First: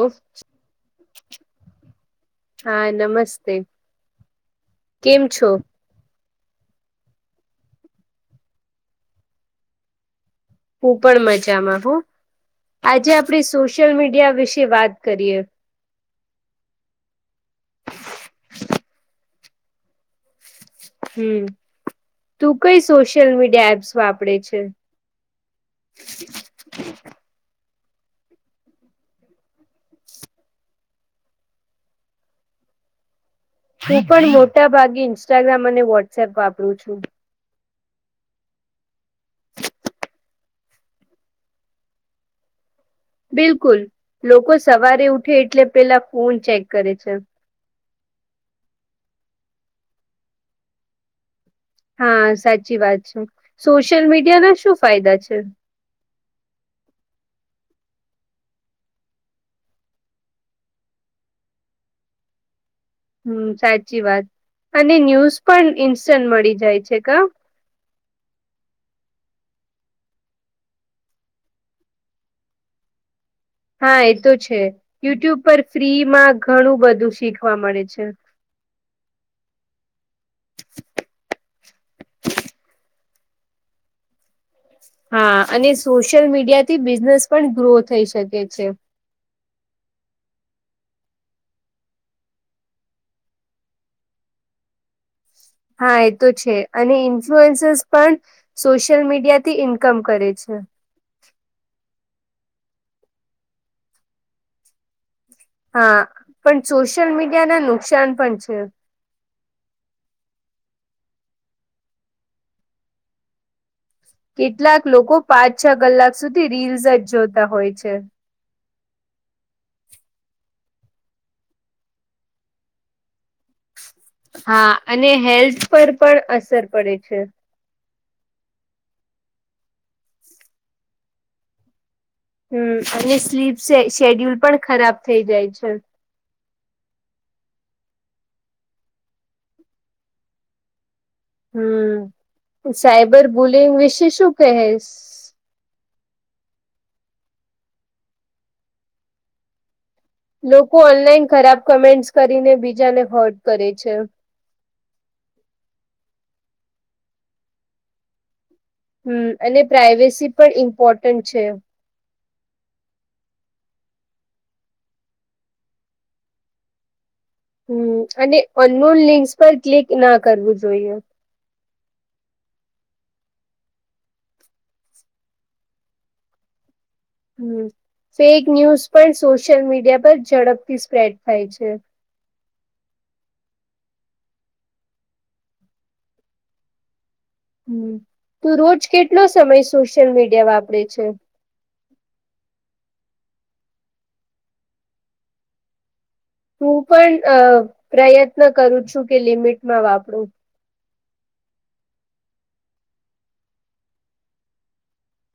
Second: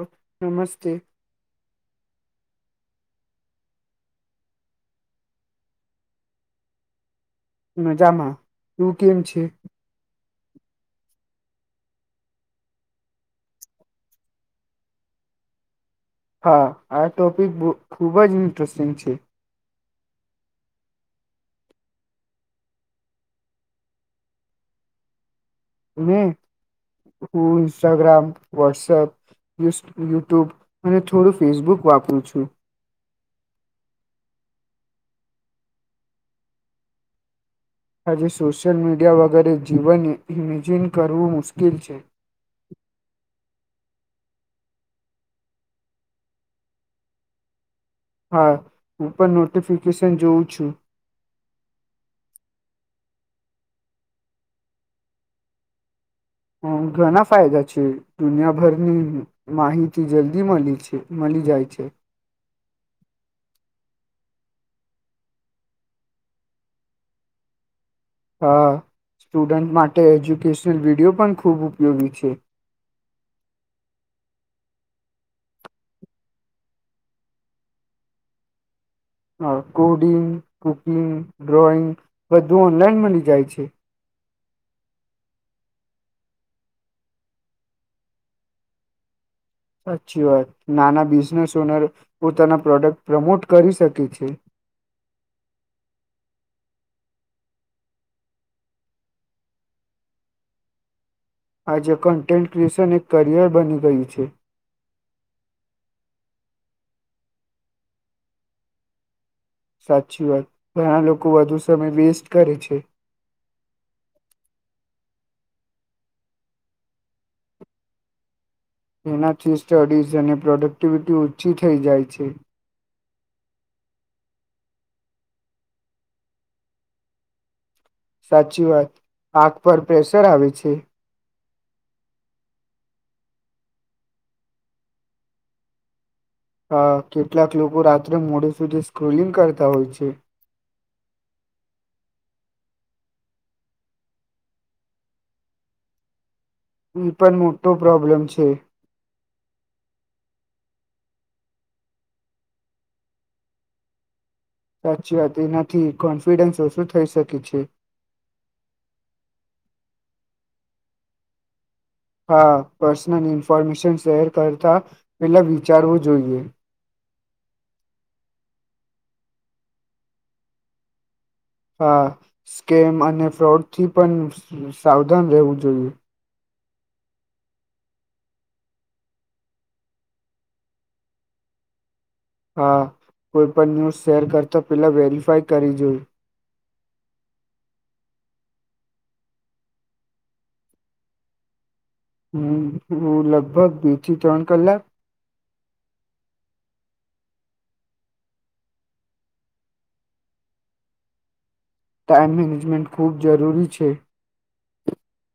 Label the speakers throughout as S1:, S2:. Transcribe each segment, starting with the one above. S1: ઓ નમસ્તે.
S2: હા, નમસ્તે કેમ છો?
S1: મજામાં. તું કેમ છે?
S2: હું પણ મજામાં હું. આજે આપણે સોશિયલ મીડિયા વિશે વાત કરીએ.
S1: હા આ ટોપિક બોહ ખૂબ જ ઇન્ટરેસ્ટિંગ છે.
S2: હમ્મ. તું કઈ સોશિયલ મીડિયા એપ્સ વાપરે છે?
S1: હને હ ઇન્સ્ટાગ્રામ વોટ્સઅપ યુઝ યુટ્યુબ અને થોડું ફેસબુક વાપરું છું
S2: હું પણ મોટા ભાગે ઇન્સ્ટાગ્રામ અને વોટ્સપ વાપરું છું.
S1: આજે સોશિયલ મીડિયા વગેરે જીવન ઇમેજિન કરવું મુશ્કેલ છે.
S2: બિલકુલ લોકો સવારે ઉઠે એટલે પેલા ફોન ચેક કરે છે.
S1: હા હું પણ નોટિફિકેશન જોઉં છું.
S2: હા સાચી વાત છે સોશિયલ મીડિયા ના શું ફાયદા છે.
S1: હ ઘણા ફાયદા છે દુનિયાભરની માહિતી જલ્દી મલી છે મલી જાય છે.
S2: હમ સાચી વાત અને ન્યૂઝ પણ ઈન્સ્ટન્ટ મળી જાય છે ક
S1: હા સ્ટુડન્ટ માટે એજ્યુકેશનલ વિડિયો પણ ખૂબ ઉપયોગી છે.
S2: હા એ તો છે યુટ્યુબ પર ફ્રીમાં ઘણું બધું શીખવા મળે છે.
S1: અ કોડિંગ કુકિંગ ડ્રોઈંગ બધું ઓનલાઈન મળી જાય છે.
S2: હા અને સોશિયલ મીડિયા થી બિઝનેસ પણ ગ્રો થઈ શકે છે.
S1: સાચી વાત નાના બિઝનેસ ઓનર પોતાના પ્રોડક્ટ પ્રમોટ કરી શકે છે.
S2: હા એ તો છે અને ઇન્ફ્લુઅન્સર્સ પણ સોશિયલ મીડિયા થી ઇન્કમ કરે છે.
S1: આજે કન્ટેન્ટ ક્રિએશન એક કરિયર બની ગયું છે.
S2: હા પણ સોશિયલ મીડિયા ના નુકસાન પણ છે.
S1: સાચી વાત ઘણા લોકો વધુ સમય વેસ્ટ કરે છે.
S2: કેટલાક લોકો પાંચ છ કલાક સુધી રીલ્સ જ જોતા હોય છે.
S1: તેનાથી સ્ટડીઝ અને પ્રોડક્ટિવિટી ઓછી થઈ જાય છે.
S2: હા અને હેલ્થ પર પણ અસર પડે છે.
S1: સાચી વાત આખ પર પ્રેશર આવે છે.
S2: હમ અને સ્લીપ શે શેડ્યુલ પણ ખરાબ થઈ જાય છે.
S1: હ કેટલાક લોકો રાત્રે મોડે સુધી સ્ક્રોલિંગ કરતા હોય છે.
S2: હમ સાયબર બુલિંગ વિશે શું કહેશ
S1: એ પણ મોટો પ્રોબ્લમ છે.
S2: લોકો ઓનલાઈન ખરાબ કમેન્ટસ કરીને બીજાને હોટ કરે છે.
S1: સાચી વાત એનાથી કોન્ફિડન્સ ઓછું થઈ શકે છે.
S2: હમ અને પ્રઇવેસી પણ ઇમ્પોર્ટન્ટ છે.
S1: હા પર્સનલ ઈન્ફોર્મેશન શેર કરતા પેલા વિચારવું જોઈએ
S2: હમ અને અન લિંકસ પર ક્લિક ના કરવું જોઈએ
S1: હા સ્કેમ અને ફ્રોડ થી પણ સાવધાન રહેવું જોઈએ
S2: હમ ફેક ન્યૂઝ પણ સોશિયલ મીડિયા પર ઝડપથી સ્પ્રેડ થાય છે.
S1: હા કોઈ પણ ન્યૂઝ શેર કરતા પેલા વેરીફાય કરી જોયું
S2: હમ તો રોજ કેટલો સમય સોશિયલ મીડિયા વાપરે છે.
S1: હમ હુ લગભગ બે થી ત્રણ કલાક
S2: હું પણ અ પ્રયત્ન કરું છું કે લિમિટમાં વાપરું
S1: ટાાઈમ મેનેજમેન્ટ ખૂબ જરૂરી છે.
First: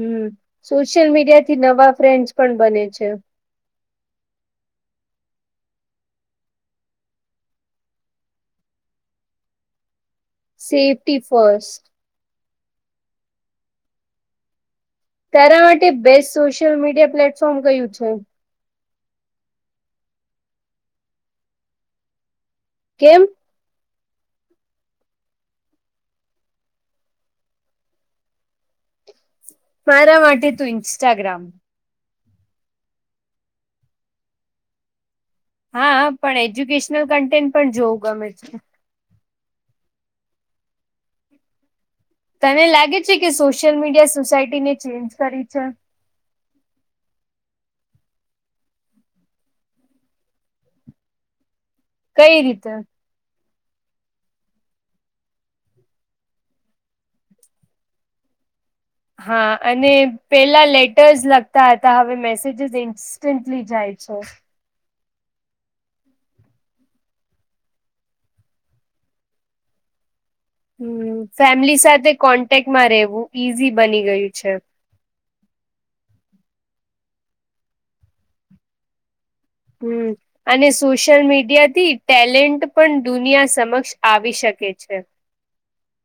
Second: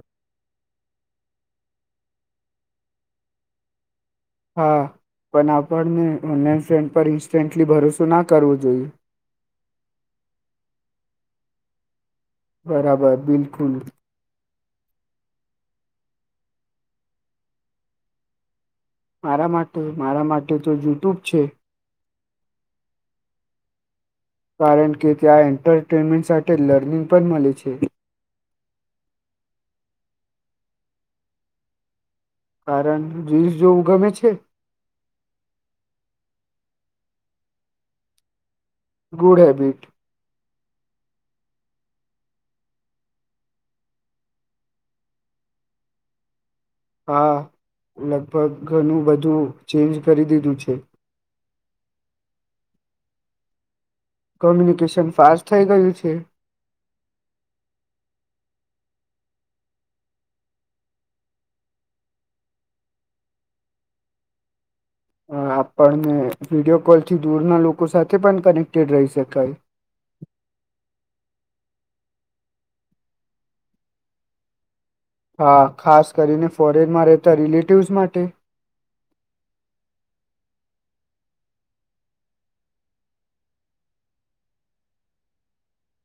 S2: હમ સોશિયલ મીડિયા થી નવા ફ્રેન્ડસ પણ બને છે.
S1: હા પણ આપણને ઓનલાઈન ફેન્ટ પર ઇન્સ્ટન્ટલી ભરોસો ના કરવો જોઈએ
S2: સેફ્ટી ફર્સ્ટ
S1: બરાબર બિલકુલ
S2: તારા માટે બેસ્ટ સોશિયલ મીડિયા પ્લેટફોર્મ કયું છે.
S1: મારા માટે મારા માટે તો યુટ્યુબ છે.
S2: કેમ
S1: કારણ કે ત્યાં એન્ટરટેનમેન્ટ સાથે લર્નિંગ પણ મલે છે.
S2: મારા માટે તો ઇન્સ્ટાગ્રામ
S1: કારણ રીલસ જોવું ગમે છે.
S2: હા પણ એજ્યુકેશનલ કન્ટેન્ટ પણ જોવું ગમે છે.
S1: ગુડ હેબિટ
S2: તને લાગે છે કે સોશિયલ મીડિયા સોસાયટીને ચેન્જ કરી છે
S1: આ લગભગ ઘણું બધું ચેન્જ કરી દીધું છે
S2: કઈ રીતે
S1: કોમ્યુનિકેશન ફાસ્ટ થઈ ગયું છે
S2: હા અને પેલા લેટર્સ લગતા હતા હવે મેસેજસ ઇન્સ્ટન્ટલી જાય છેો
S1: આપણને વિડીિયો કોલ થી દૂરના લોકો સાથે પણ કનેક્ટેડ રહી શકાય
S2: હમ ફેમિલી સાથે કોન્ટેક્ટમાં રહેવું ઈઝી બની ગયું છે
S1: હા ખાસ કરીને ફોરેનમાં રહેતા રિલેટિવસ માટે
S2: હ અને સોશિયલ મીડિયાથી ટેલેન્ટ પણ દુનિયા સમક્ષ આવી શકે છે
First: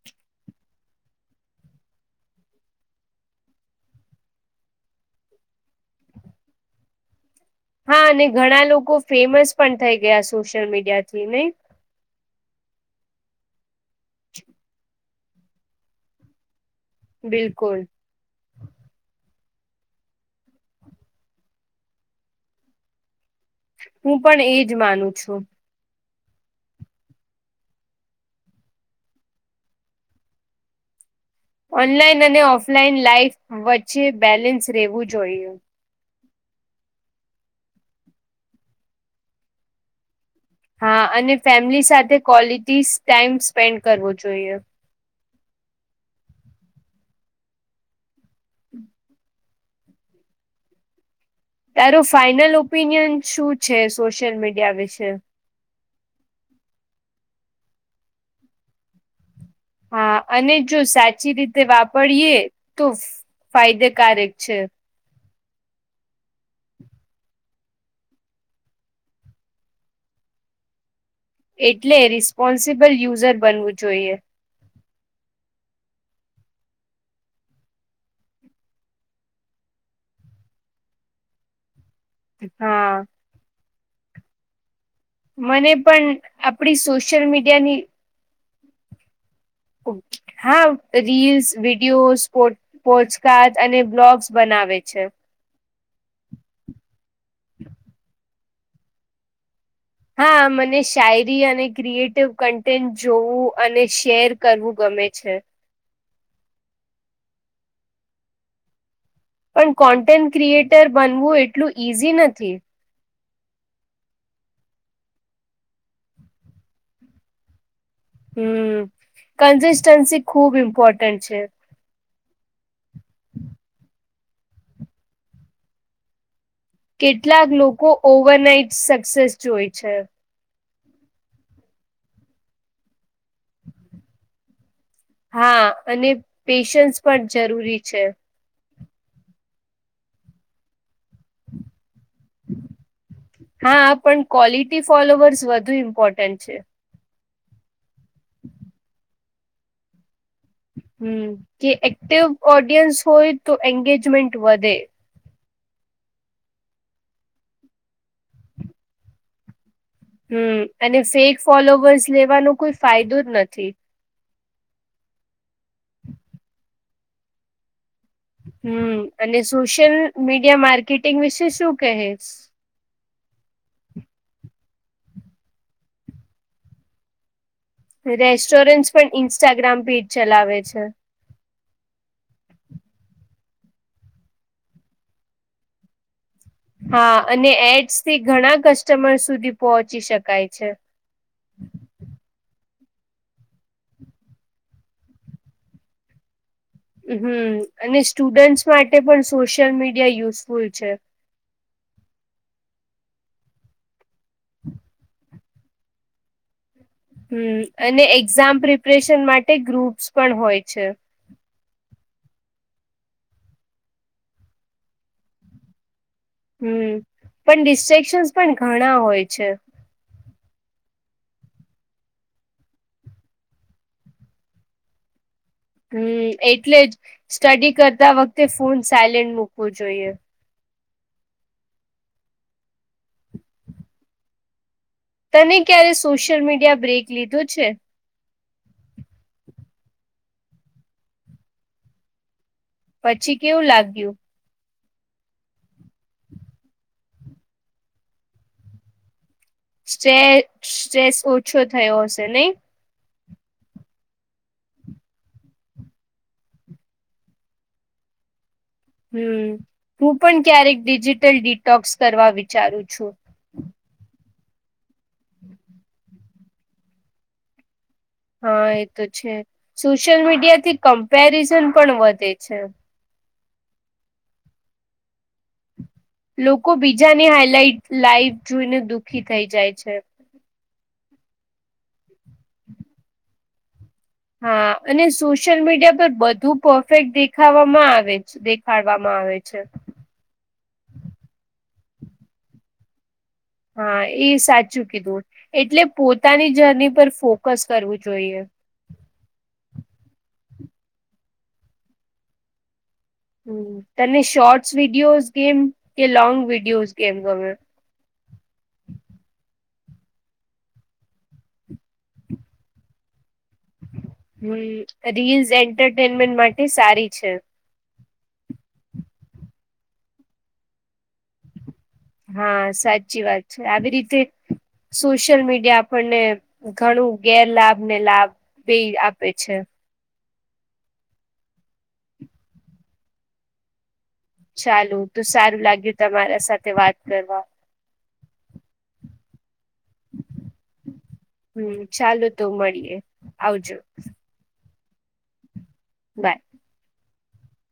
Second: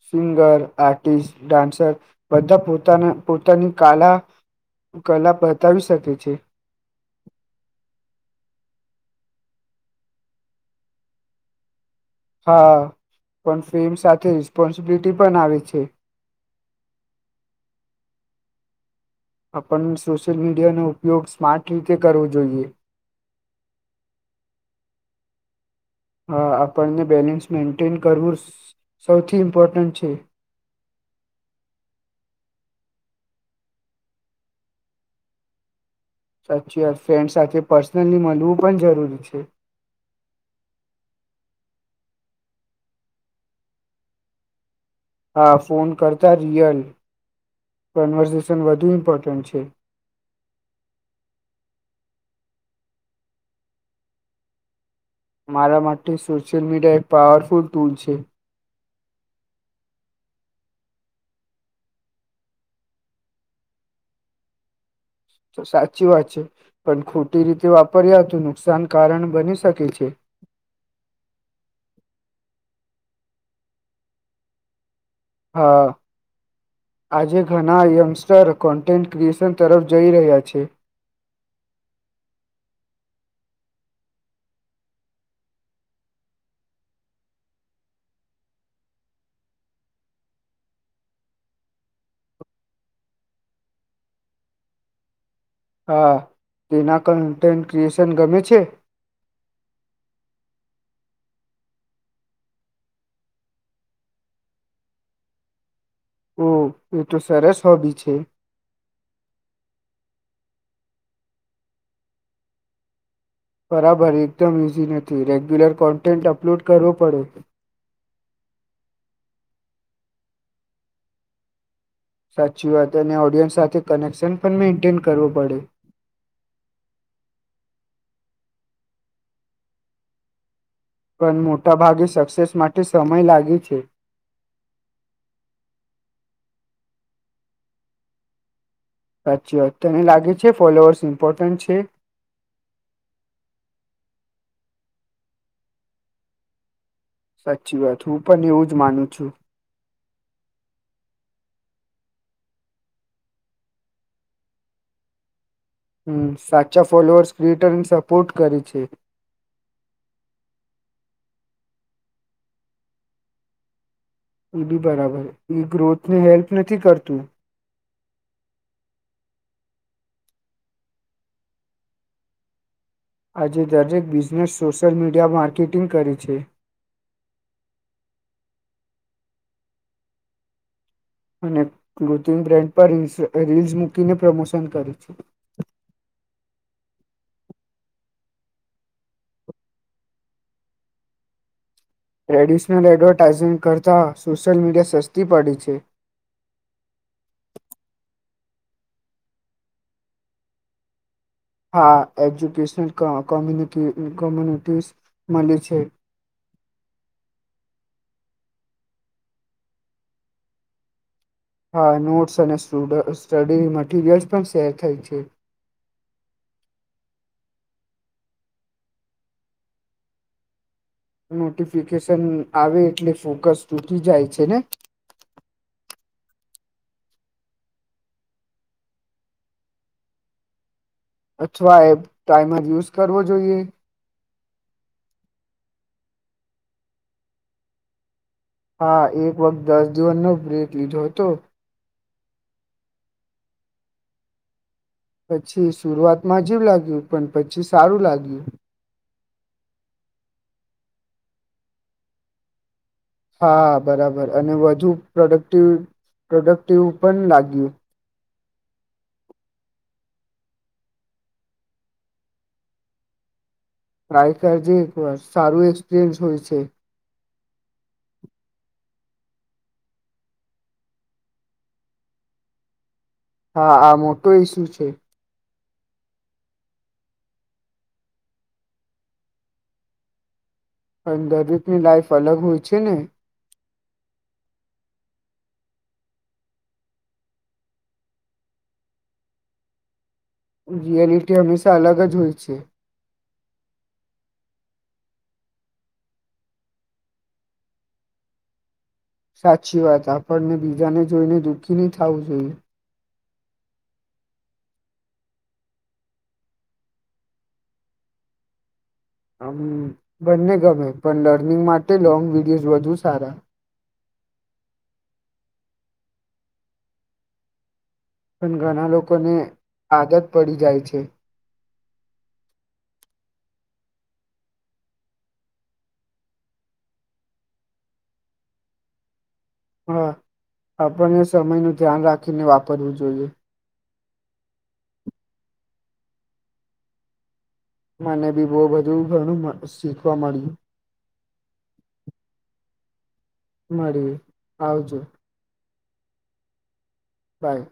S1: સિંગર આર્ટિસ્ટ ડાન્સર બધા પોતાના પોતાની કલા કલા બતાવી શકે છે
S2: હા અને ઘણા લોકો ફેમસ પણ થઈ ગયા સોશિયલ મીડિયા થી નને
S1: હા પણ પ્રેમ સાથે રપોન્સિબિલિટી પણ આવે છે
S2: બિલકુલ
S1: આપણ સોશિયલ મીડિયાનો ઉપયોગ સ્માર્ટ રીતે કરવો જોઈએ
S2: હું પણ એજ માનું છું
S1: હા આપણને બેલેન્સ મેન્ટેન કરવું સૌથી ઇમ્પોર્ટન્ટ છે
S2: ઓનલાઈન અને ઓફલાઈન લાાઈફ વચ્ચે બેલેન્સ રહેવું જોઈએ
S1: સાચી વાત ફ્રેન્ડ સાથે પર્સનલી મળવું પણ જરૂરી છે
S2: હા અને ફેમિલી સાથે ક્વલિટી સ્ટા ટાઈમ સ્પેન્ડ કરવો જોઈએ
S1: હા ફોન કરતા રિયલ કન્વર્ઝેશન વધુ ઇમ્પોર્ટન્ટ છે
S2: તારું ફાાઈનલ ઓપિનિયન શું છે સોશિયલ મીડિયા વિશે
S1: મારા માટે સોશિયલ મીડિયા એક પાવરફુલ ટૂલ છે
S2: હા અને જો સાચી રીતે વાપરીયએ તો ફાયદેકારક છે
S1: તો સાચી વાત છે પણ ખોટી રીતે વાપર્યા નુકસાન કારણ બની શકે છે
S2: એટલે રિસ્પોન્સિબલ યુઝર બનવું જોઈએ
S1: હા આજે ઘણા યંગસ્ટર કોન્ટેન્ટ ક્રિએશન તરફ જઈ રહ્યા
S2: હા મને પણ આપડી સોશિયલ મીડિયાની હા રીલ્સ વિડીયોઝ પોસ્ટકાસ્ટ અને બ્લોગ્સ
S1: હા તેના કન્ટેન્ટ ક્રિએશન
S2: હા મને શાયરી અને ક્રિએટિવ
S1: ઓ એ તો સરસ
S2: પણ કોન્ટેન્ટ ક્રિએટર બનવું એટલું ઈઝી નથી
S1: બરાબર એકદમ ઇઝી નથી રેગ્યુલર કોન્ટેન્ટ અપલોડ કરવો પડે
S2: હમ કન્સિસ્ટન્સી ખૂબ
S1: સાચી વાત ને ઓડિયન્સ સાથે કનેક્શન પણ મેન્ટેન કરવું પડે
S2: કેટલાક લોકો ઓવરનાઈટ સક્સેસ જોઈ છે
S1: પણ મોટાભાગે સક્સેસ માટે સમય લાગે છે
S2: હા અને પેશન્સ
S1: સાચી વાત તેને લાગે છે ફોલોઅર્સ ઈમ્પોટેન્ટ છે
S2: હા પણ ક્વોલિટી ફોલોવર્સ વધુ ઇમ્પોર્ટન્ટ છે
S1: સાચી વાત હું પણ એવું જ માનું છું
S2: હમ કે એક્ટિવ ઓડિયન્સ હોય તો એંગેજમેન્ટ વધે
S1: સાચા ફોલોઅર્સ ટ્વિટરને સપોર્ટ કરે છે
S2: હમ અને ફેક ફોલોવર્સ લેવાનો કોઈ ફાયદો જ નથી
S1: એ બી બરાબર એ ગ્રોથ ને હેલ્પ નથી કરતું
S2: હમ અને સોશિયલ મીડિયા માર્કેટિંગ વિશે શું કહે
S1: આજે દરેક બિઝનેસ સોશિયલ મીડિયા માર્કેટિંગ કરે છે
S2: રેસ્ટોરન્ટસ પણ ઇન્સ્ટાગ્રામ પેજ ચલાવે છે
S1: અને કૃત્રિમ બ્રાન્ડ પર રીલ્સ રીલ્સ મૂકીને પ્રમોશન કરે છે
S2: હા અને એડ્સ થી ઘણા કસ્ટમર સુધી પહોંચી શકાય છે
S1: ટ્રેડિશનલ એડવર્ટાઇઝંગ કરતાં સોશિયલ મીડિયા સસ્તી પડી છે
S2: હમ અને સ્ટુડન્ટ્સ માટે પણ સોશિયલ મીડિયા યુઝફુલ છે
S1: હા એજ્યુકેશનલ કોમ્યું કોમ્યુની કોમ્યુનિટીઝ મળી છે
S2: હમ અને એક્ઝામ પ્રિપરેશન માટે ગ્રુપ્સ પણ હોય છે
S1: હા નોટ્સ અને સ્ટુ સ્ટડી મટીરીયલ્સ પણ શેર થઈ છે
S2: હમ પણ ડિસ્ટ્રેક્શન્સ પણ ઘણા હોય છે
S1: નોટિફિકેશન આવે એટલે ફોકસ તૂટી જાય છે ને
S2: હમ એટલે જ સ્ટડી કરતા વખતે ફોન સાયલેન્ટ મૂકવું જોઈએ
S1: અથવા એ ટાઈમર યુઝ કરવો જોઈએ
S2: તને ક્યારે સોશિયલ મીડિયા બ્રેક લીધું છે
S1: હા એક વખત દસ દિવસનો બ્રેક લીધો હતો
S2: પછી કેવું લાગ્યું
S1: પછી શરૂઆતમાં અજીબ લાગ્યું પણ પછી સારું લાગ્યું
S2: સ્ટ સ્ટ્રેસ ઓછો થયો હશે નહી
S1: હા બરાબર અને વધુ પ્રોડક્ટિવ પ્રોડક્ટિવ પણ લાગ્યું
S2: હમ હું પણ ક્યારેક ડિજિટલ ડિટોક્સ કરવા વિચારું છું
S1: થાય કરજે એક વાર સારું એક્સપિરિયન્સ હોય છે.
S2: હા એ તો છે સોશિયલ મીડિયા થી કમ્પેરિઝન પણ વધે છે.
S1: હા આ મોટો ઈસુ છે.
S2: લોકો બીજાને હાઈલાઈટ લાઈવ જોઈને દુઃખી થઈ જાય છે.
S1: પણ દરેકની લાઈફ અલગ હોય છે ને,
S2: હા અને સોશિયલ મીડિયા પર બધું પરફેક્ટ દેખાવામાં આવે દેખાડવામાં આવે છે.
S1: રિયાલિટી વિષે અલગ જ હોય છે.
S2: હા એ સાચું કીધું એટલે પોતાની જર્ની પર ફોકસ કરવું જોઈએ.
S1: સાચી વાત આપણને બીજાને જોઈને દુઃખી નહ થવું જોઈએ.
S2: તને શોર્ટસ વિડીયોઝ ગેમ કે લોંગ વિડીયોઝ ગેમ ધમે.
S1: હમ બંને ગમે પણ લર્નિંગ માટે લોંગ વિડીયોઝ વધુ સારા.
S2: હમ રીલ્સ એન્ટરટેનમેન્ટ માટે સારી છે.
S1: પણ ઘણા લોકોને આદત પડી જાય છે.
S2: હા સાચી વાત છે આવી રીતે સોશિયલ મીડિયા આપણને ઘણું ગેરલાાભ ને લાભ બેઇ પે છે.
S1: હા આપણને સમય નુ ધ્યાન રાખીને વાપરવું જોઈએ.
S2: ચાલુ તો સારું લાગ્યું તમારા સાથે વાત કરવા.
S1: મને બી બહુ બધું ઘણું મનસ શીખવા માંડ્યું.
S2: હમ ચાલુ તો મળીએ. આવજો.
S1: મળ્યું આવજો.
S2: બાય.
S1: બાય.